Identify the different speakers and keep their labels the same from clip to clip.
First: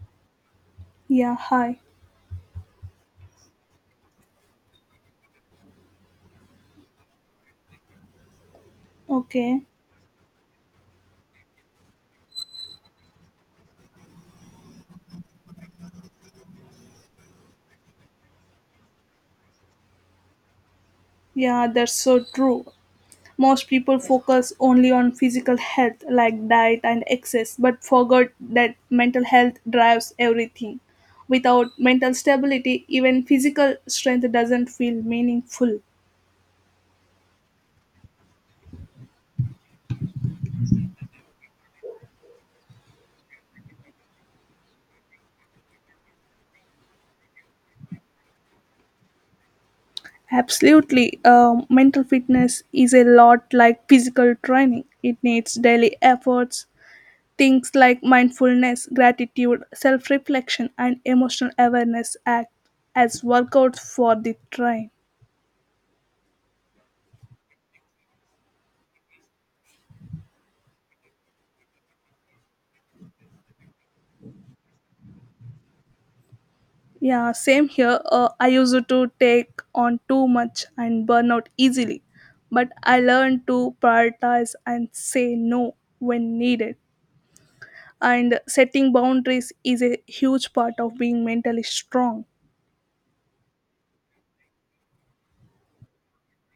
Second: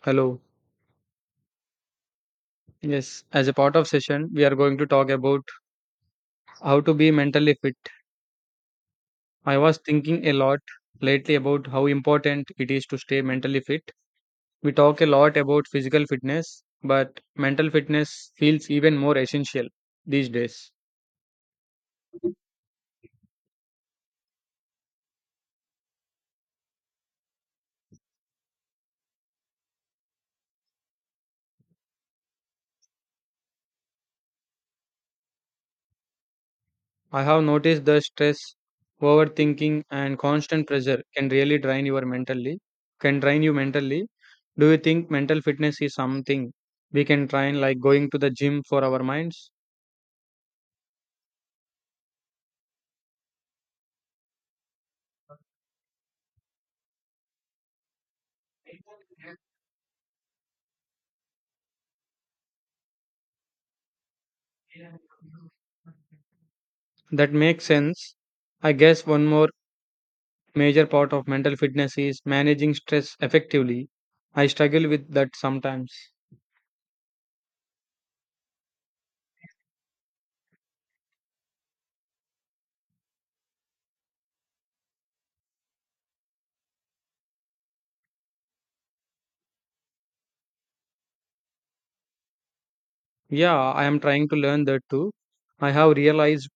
Speaker 1: Hello.
Speaker 2: Yeah, hi.
Speaker 1: Yes, as a part of session, we are going to talk about how to be mentally fit. I
Speaker 2: Okay.
Speaker 1: was thinking a lot lately about how important it is to stay mentally fit. We talk a lot about physical fitness, but mental fitness feels even more essential these days.
Speaker 2: Yeah, that's so true. Most people focus only on physical health, like diet and exercise, but forget that mental health drives everything. Without mental stability, even physical strength doesn't feel meaningful.
Speaker 1: I have noticed the stress, overthinking, and constant pressure can really can drain you mentally. Do you think mental fitness is something we can train like going to the gym for our minds?
Speaker 2: Absolutely. Mental fitness is a lot like physical training. It needs daily efforts. Things like mindfulness, gratitude, self reflection, and emotional awareness act as workouts for the train.
Speaker 1: That makes sense. I guess one more major part of mental fitness is managing stress effectively. I struggle with that sometimes.
Speaker 2: Yeah, same here. I used to take on too much and burn out easily, but I learned to prioritize and say no when needed. And setting boundaries is a huge part of being mentally strong.
Speaker 1: Yeah, I am trying to learn that too. I have realized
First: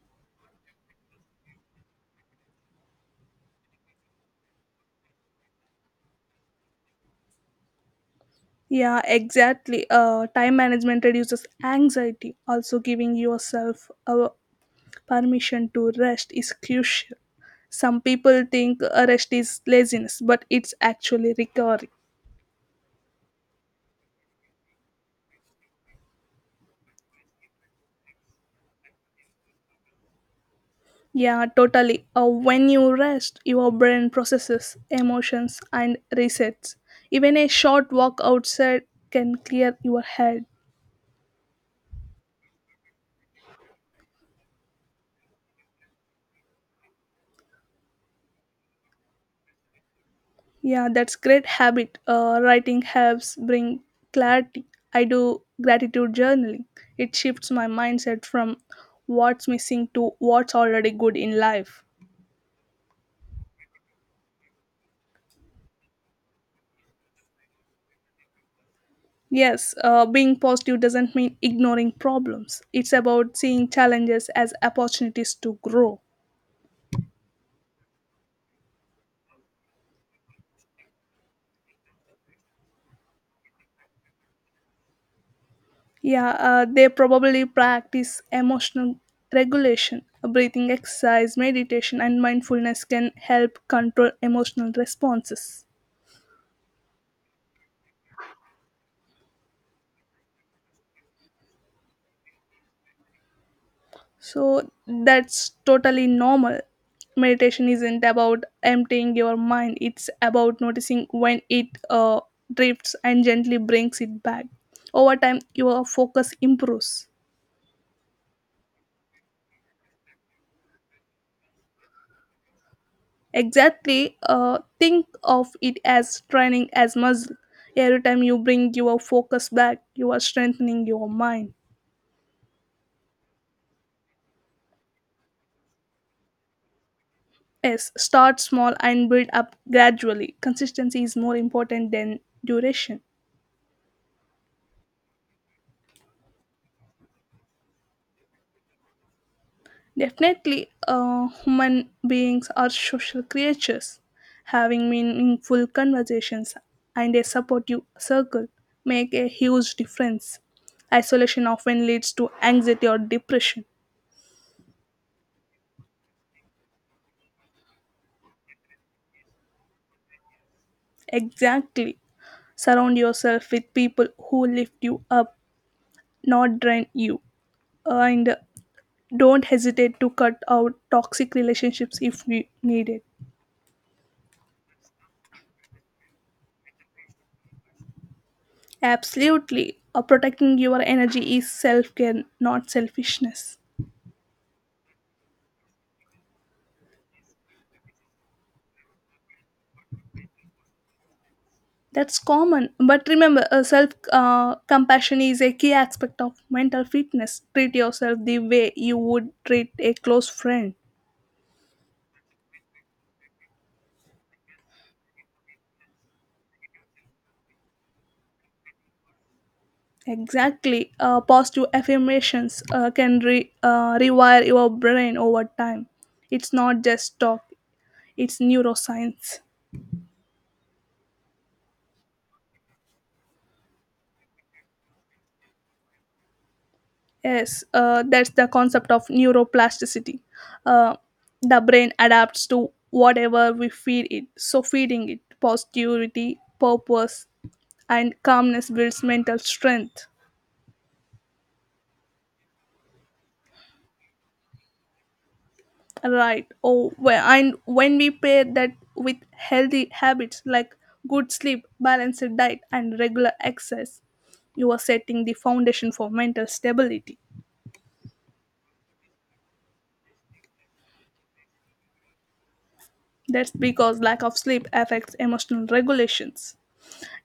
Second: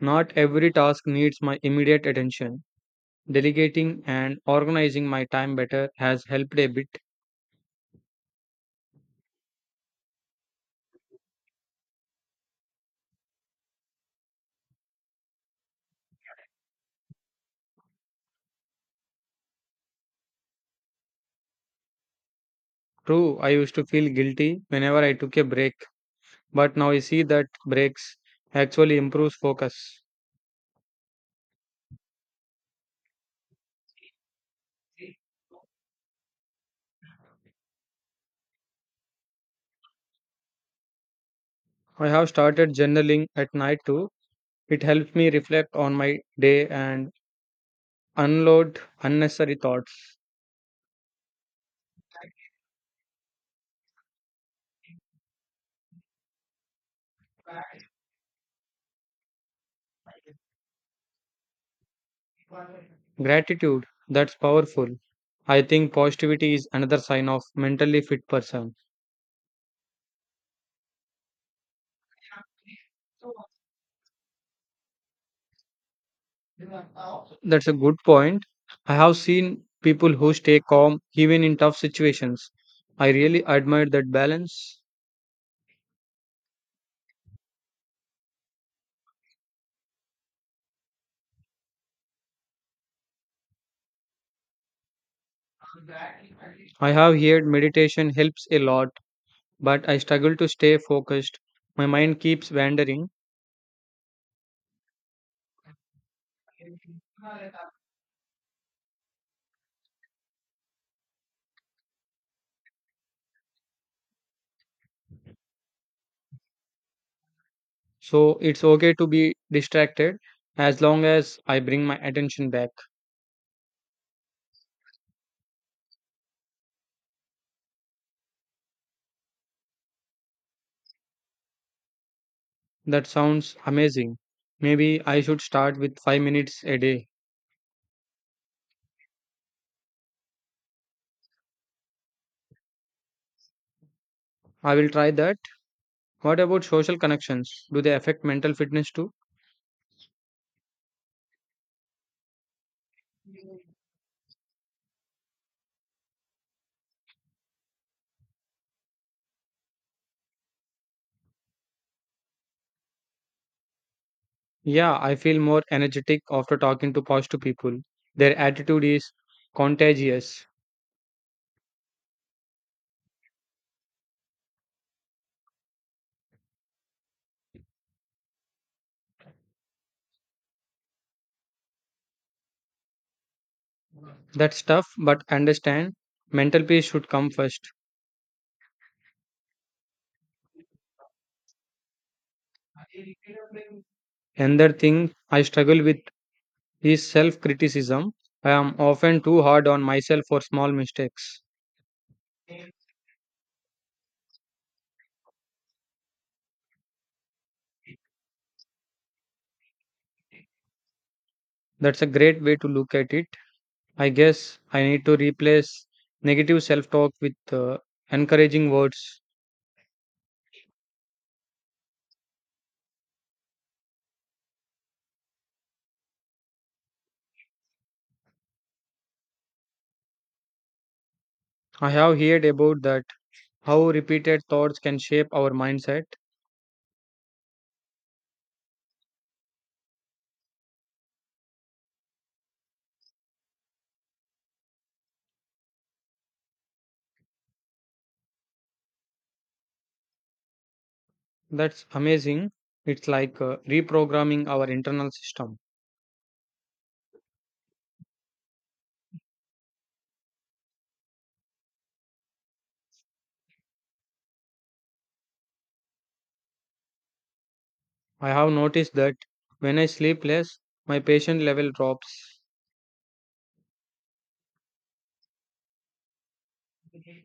Speaker 1: not every task needs my immediate attention. Delegating and organizing my time better has helped a bit.
Speaker 2: Yeah, exactly. Time management reduces anxiety. Also, giving yourself a permission to rest is crucial. Some people think rest is laziness, but it's actually recovery.
Speaker 1: True, I used to feel guilty whenever I took a break, but now I see that breaks actually improves focus.
Speaker 2: Yeah, totally. When you rest, your brain processes emotions and resets. Even a short walk outside can clear your head.
Speaker 1: I have started journaling at night too. It helps me reflect on my day and unload unnecessary thoughts.
Speaker 2: Yeah, that's great habit. Writing helps bring clarity. I do gratitude journaling. It shifts my mindset from what's missing to what's already good in life.
Speaker 1: Gratitude, that's powerful. I think positivity is another sign of mentally fit person.
Speaker 2: Yes, being positive doesn't mean ignoring problems. It's about seeing challenges as opportunities to grow.
Speaker 1: That's a good point. I have seen people who stay calm even in tough situations. I really admire that balance.
Speaker 2: Yeah, they probably practice emotional regulation. Breathing exercise, meditation, and mindfulness can help control emotional responses.
Speaker 1: I have heard meditation helps a lot, but I struggle to stay focused. My mind keeps wandering,
Speaker 2: So that's totally normal. Meditation isn't about emptying your mind, it's about noticing when it drifts and gently brings it back. Over time, your focus improves.
Speaker 1: so it's okay to be distracted as long as I bring my attention back.
Speaker 2: Exactly. Think of it as training as muscle. Every time you bring your focus back, you are strengthening your mind.
Speaker 1: That sounds amazing. Maybe I should start with 5 minutes a day.
Speaker 2: Yes, start small and build up gradually. Consistency is more important than duration.
Speaker 1: I will try that. What about social connections? Do they affect mental fitness too?
Speaker 2: Definitely. Human beings are social creatures. Having meaningful conversations and a supportive circle make a huge difference. Isolation often leads to anxiety or depression.
Speaker 1: Yeah, I feel more energetic after talking to positive people. Their attitude is contagious.
Speaker 2: Exactly. Surround yourself with people who lift you up, not drain you. And don't hesitate to cut out toxic relationships if needed.
Speaker 1: That's tough, but understand mental peace should come first.
Speaker 2: Absolutely. Protecting your energy is self care, not selfishness.
Speaker 1: Another thing I struggle with is self criticism. I am often too hard on myself for small mistakes.
Speaker 2: That's common. But remember, self compassion is a key aspect of mental fitness. Treat yourself the way you would treat a close friend.
Speaker 1: That's a great way to look at it. I guess I need to replace negative self talk with encouraging words.
Speaker 2: Exactly. Positive affirmations can rewire your brain over time. It's not just talk, it's neuroscience.
Speaker 1: I have heard about that, how repeated thoughts can shape our mindset.
Speaker 2: Yes, that's the concept of neuroplasticity. Uh, the brain adapts to whatever we feed it. So, feeding it positivity, purpose, and calmness builds mental strength.
Speaker 1: That's amazing. It's like reprogramming our internal system.
Speaker 2: Right. Oh, well, and when we pair that with healthy habits like good sleep, balanced diet, and regular exercise, you are setting the foundation for mental stability.
Speaker 1: I have noticed that when I sleep less, my patient level drops.
Speaker 2: That's because lack of sleep affects emotional regulations.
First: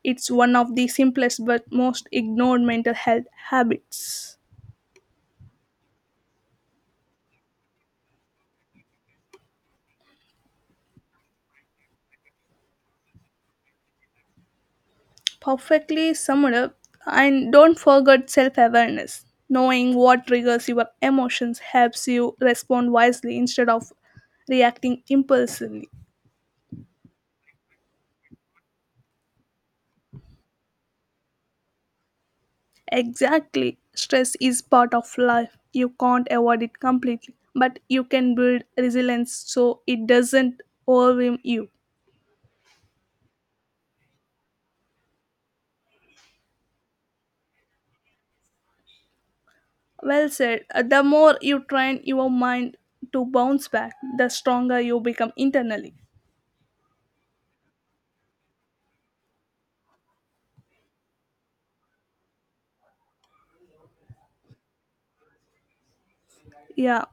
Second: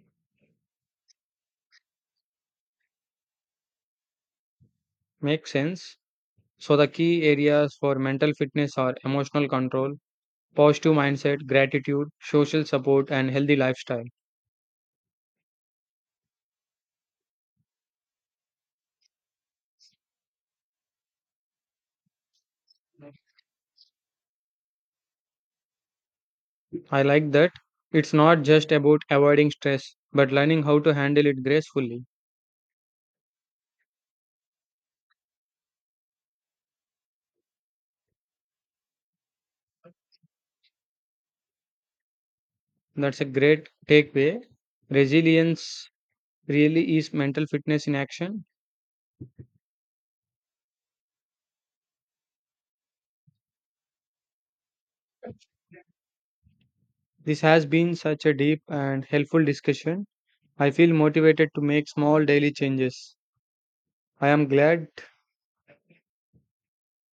Speaker 2: It's one of the simplest but most ignored mental health habits.
Speaker 1: Makes sense. So, the key areas for mental fitness are emotional control, positive mindset, gratitude, social support, and healthy lifestyle.
Speaker 2: Perfectly summed up. And don't forget self awareness. Knowing what triggers your emotions helps you respond wisely instead of reacting impulsively.
Speaker 1: I like that. It's not just about avoiding stress, but learning how to handle it gracefully.
Speaker 2: Exactly. Stress is part of life. You can't avoid it completely, but you can build resilience so it doesn't overwhelm you.
Speaker 1: That's a great takeaway. Resilience really is mental fitness in action.
Speaker 2: Well said. The more you train your mind to bounce back, the stronger you become internally.
Speaker 1: This has been such a deep and helpful discussion. I feel motivated to make small daily changes. I am glad
Speaker 2: Yeah.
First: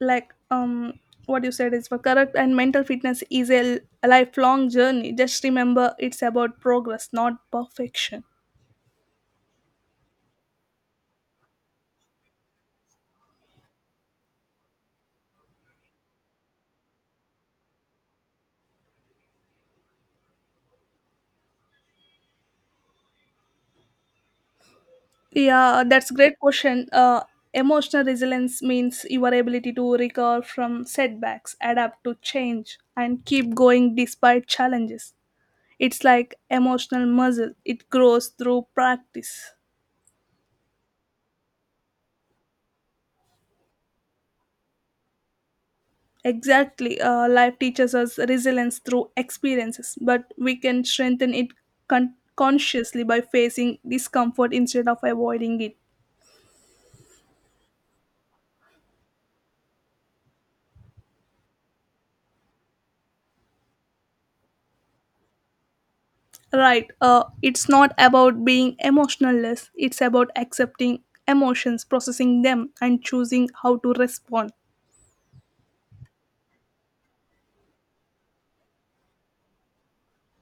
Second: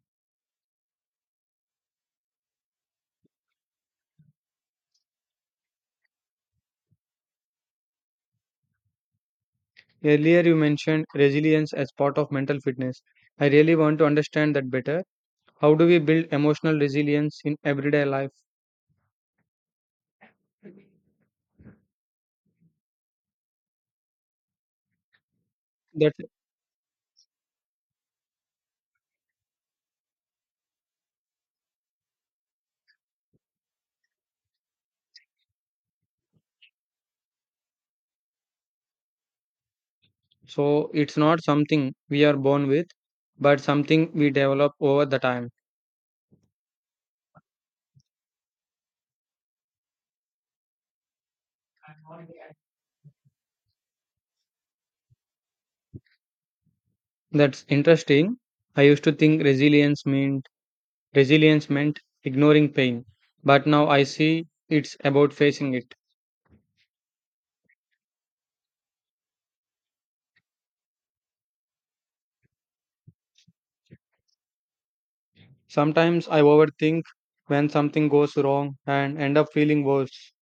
Speaker 2: like um what you said is for correct, and mental fitness is a lifelong journey. Just remember, it's about progress, not perfection.
Speaker 1: earlier you mentioned resilience as part of mental fitness. I really want to understand that better. How do we build emotional resilience in everyday life?
Speaker 2: Yeah, that's
Speaker 1: That's.
Speaker 2: great question. Emotional resilience means your ability to recover from setbacks, adapt to change, and keep going despite challenges. It's like emotional muscle, it grows through practice.
Speaker 1: So it's not something we are born with, but something we develop over the time.
Speaker 2: Exactly. Life teaches us resilience through experiences, but we can strengthen it consciously by facing discomfort instead of avoiding it.
Speaker 1: That's interesting. I used to think resilience meant ignoring pain, but now I see it's about facing it.
Speaker 2: Right. It's not about being emotionless, it's about accepting emotions, processing them, and choosing how to respond.
Speaker 1: Sometimes I overthink when something goes wrong and end up feeling worse.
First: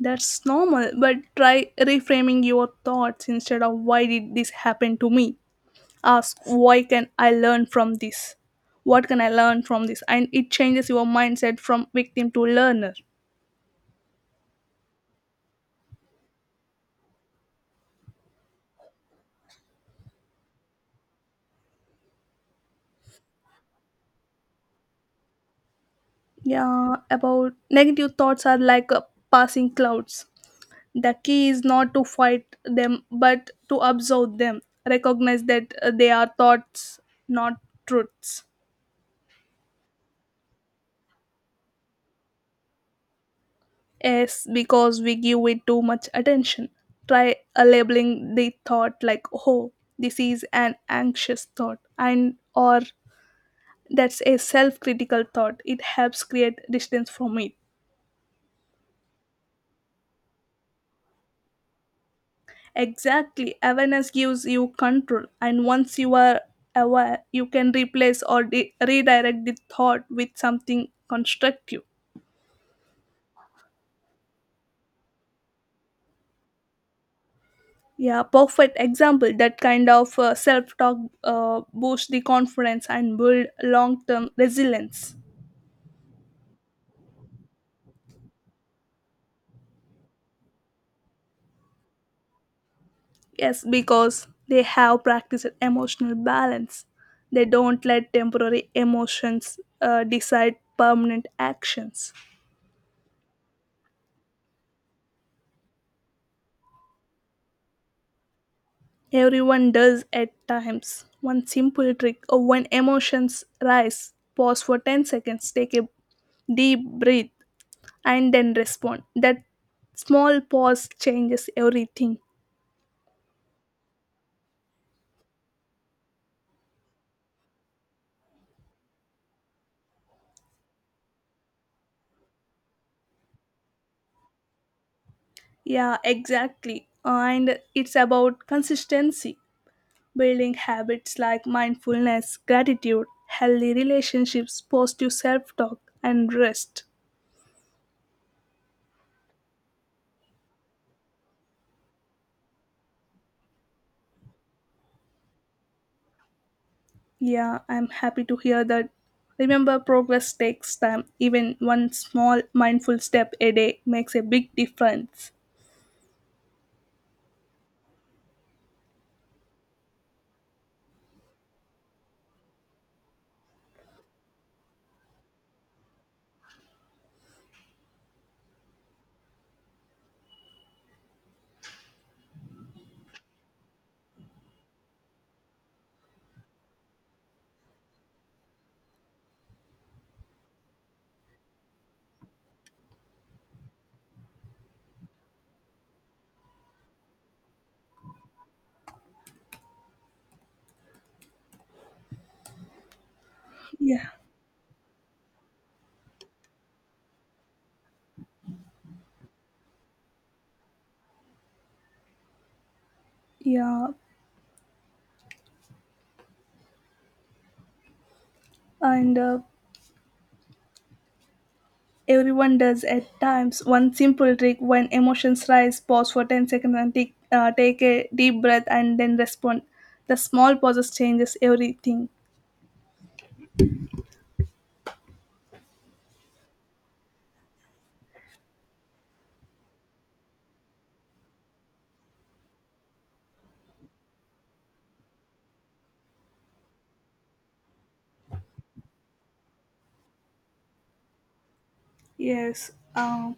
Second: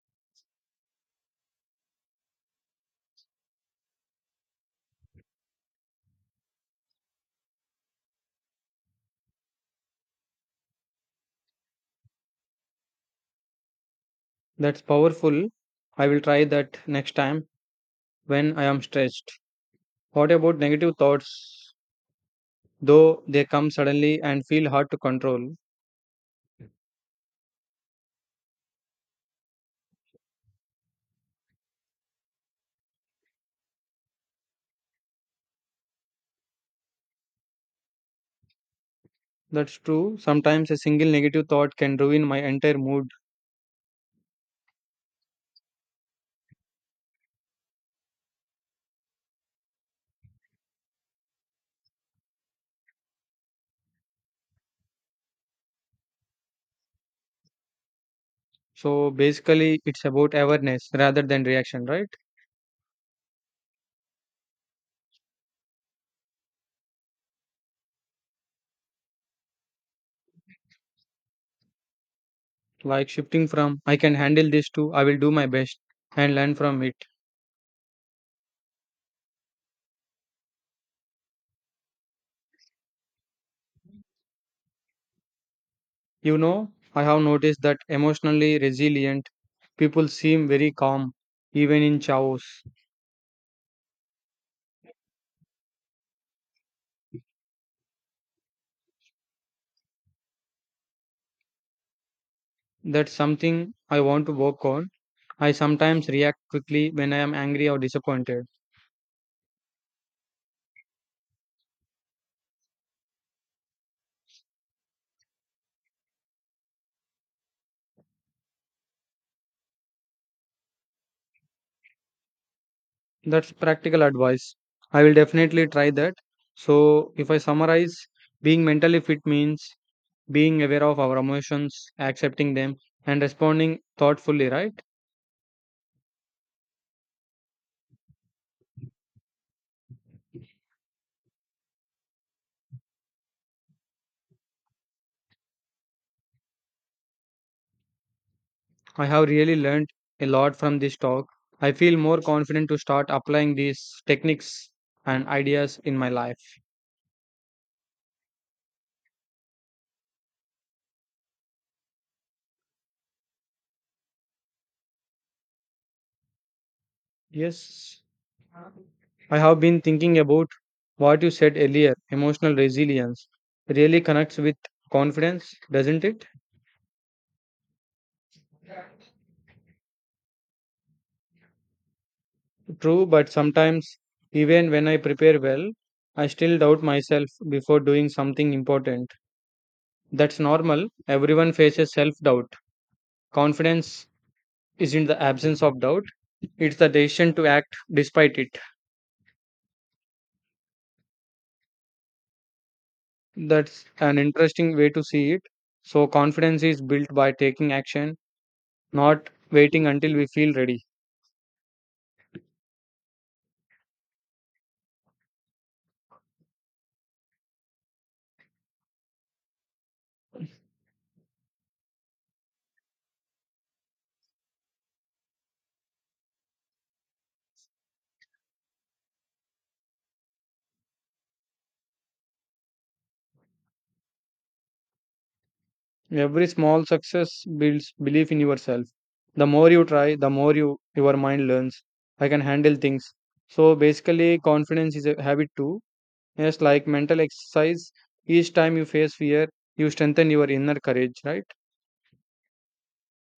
Speaker 2: That's normal, but try reframing your thoughts. Instead of why did this happen to me, ask why can I learn from this what can I learn from this? And it changes your mindset from victim to learner.
Speaker 1: That's powerful. I will try that next time when I am stressed. What about negative thoughts? Though they come suddenly and feel hard to control.
Speaker 2: Yeah, about negative thoughts, are like passing clouds, the key is not to fight them but to observe them, recognize that they are thoughts, not truths.
Speaker 1: That's true. Sometimes a single negative thought can ruin my entire mood.
Speaker 2: Yes, because we give it too much attention. Try labeling the thought, like, oh, this is an anxious thought. And or that's a self critical thought. It helps create distance from it.
Speaker 1: So basically, it's about awareness rather than reaction, right?
Speaker 2: Exactly. Awareness gives you control, and once you are aware, you can replace or redirect the thought with something constructive.
Speaker 1: Like shifting from I can handle this to I will do my best and learn from it.
Speaker 2: Yeah, perfect example. That kind of self talk boosts the confidence and build long term resilience.
Speaker 1: You know, I have noticed that emotionally resilient people seem very calm, even in chaos.
Speaker 2: Yes, because they have practiced emotional balance. They don't let temporary emotions decide permanent actions.
Speaker 1: That's something I want to work on. I sometimes react quickly when I am angry or disappointed.
Speaker 2: Everyone does at times. One simple trick or when emotions rise, pause for 10 seconds, take a deep breath, and then respond. That small pause changes everything.
Speaker 1: That's practical advice. I will definitely try that. So, if I summarize, being mentally fit means being aware of our emotions, accepting them, and responding thoughtfully, right?
Speaker 2: Yeah, exactly. And it's about consistency, building habits like mindfulness, gratitude, healthy relationships, positive self talk, and rest.
Speaker 1: I have really learned a lot from this talk. I feel more confident to start applying these techniques and ideas in my life.
Speaker 2: Yeah, I'm happy to hear that. Remember, progress takes time. Even one small mindful step a day makes a big difference.
Speaker 1: Yes. I have been thinking about what you said earlier emotional resilience really connects with confidence, doesn't it? True, but sometimes, even when I prepare well, I still doubt myself before doing something important. That's normal. Everyone faces self doubt. Confidence isn't the absence of doubt, it's the decision to act despite it. That's
Speaker 2: Yeah,
Speaker 1: an interesting way to see it. So, confidence is built by taking action, not waiting until we feel ready.
Speaker 2: yeah. And everyone does at times. One simple trick, when emotions rise, pause for 10 seconds and take, take a deep breath, and then respond. The small pauses changes everything.
Speaker 1: Every small success builds belief in yourself. The more you try, the more your mind learns. I can handle things. So basically, confidence is a habit too. Yes, like mental exercise. Each time you face fear, you strengthen your inner courage. Right?
Speaker 2: Yes.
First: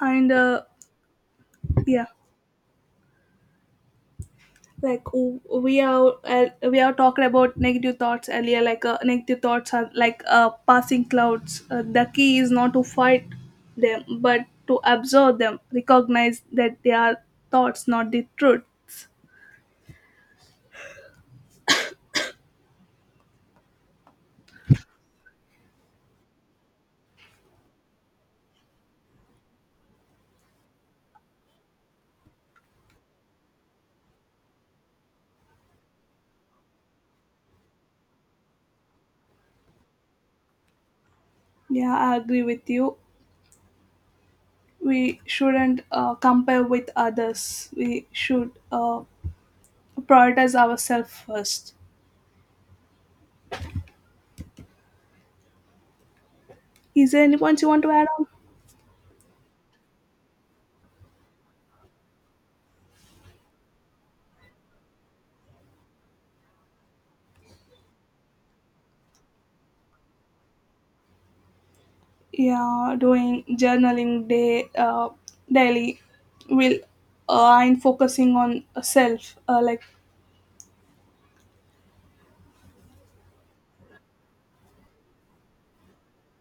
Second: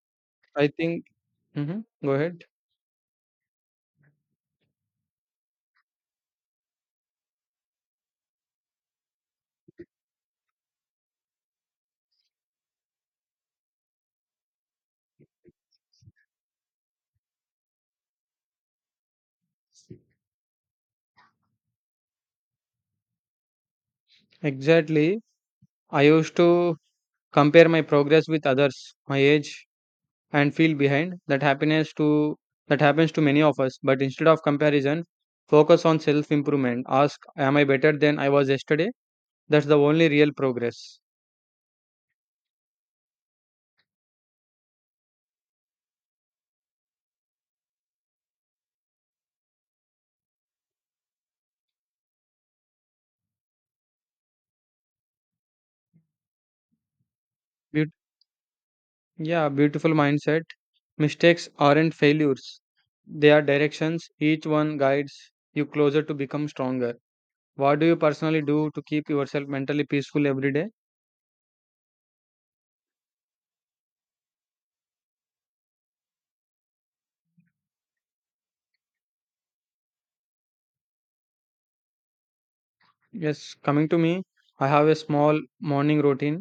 Speaker 2: And
Speaker 1: I think.
Speaker 2: yeah.
Speaker 1: Go ahead.
Speaker 2: We are talking about negative thoughts earlier, like negative thoughts are like passing clouds. The key is not to fight them but to observe them, recognize that they are thoughts, not the truths.
Speaker 1: Exactly. I used to compare my progress with others my age and feel behind that happens to many of us but instead of comparison focus on self improvement ask am I better than I was yesterday that's the only real progress.
Speaker 2: Yeah, I agree with you. We shouldn't compare with others. We should prioritize ourselves first. Is there anyone you want to
Speaker 1: Beaut-
Speaker 2: add on?
Speaker 1: yeah, beautiful mindset. Mistakes aren't failures, they are directions, each one guides you closer to become stronger. What do you personally do to keep yourself mentally peaceful every day?
Speaker 2: Yeah, doing journaling day daily will, and focusing on self like,
Speaker 1: Yes, coming to me, I have a small morning routine.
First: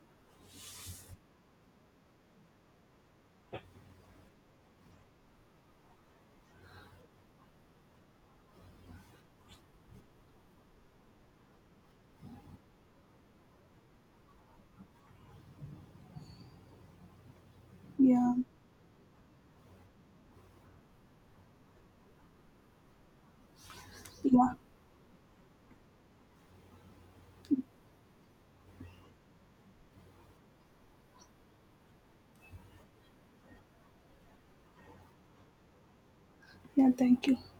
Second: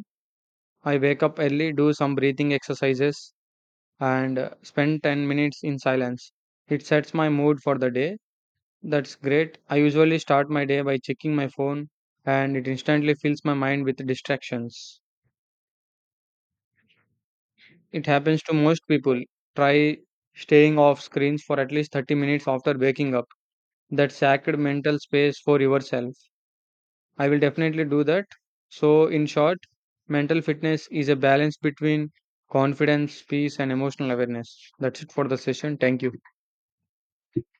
Speaker 1: I wake up early, do some breathing exercises, and spend 10 minutes in silence. It sets my mood for the day. That's great. I usually start my day by checking my phone and it instantly fills my mind with distractions. It
Speaker 2: yeah,
Speaker 1: happens to most people. Try staying off screens for at least 30 minutes after waking up. That
Speaker 2: yeah.
Speaker 1: sacred mental space for yourself. I will definitely do that. So, in short, mental fitness is a balance between confidence, peace, and emotional awareness. That's it for the session. Thank you.
Speaker 2: Yeah, thank you.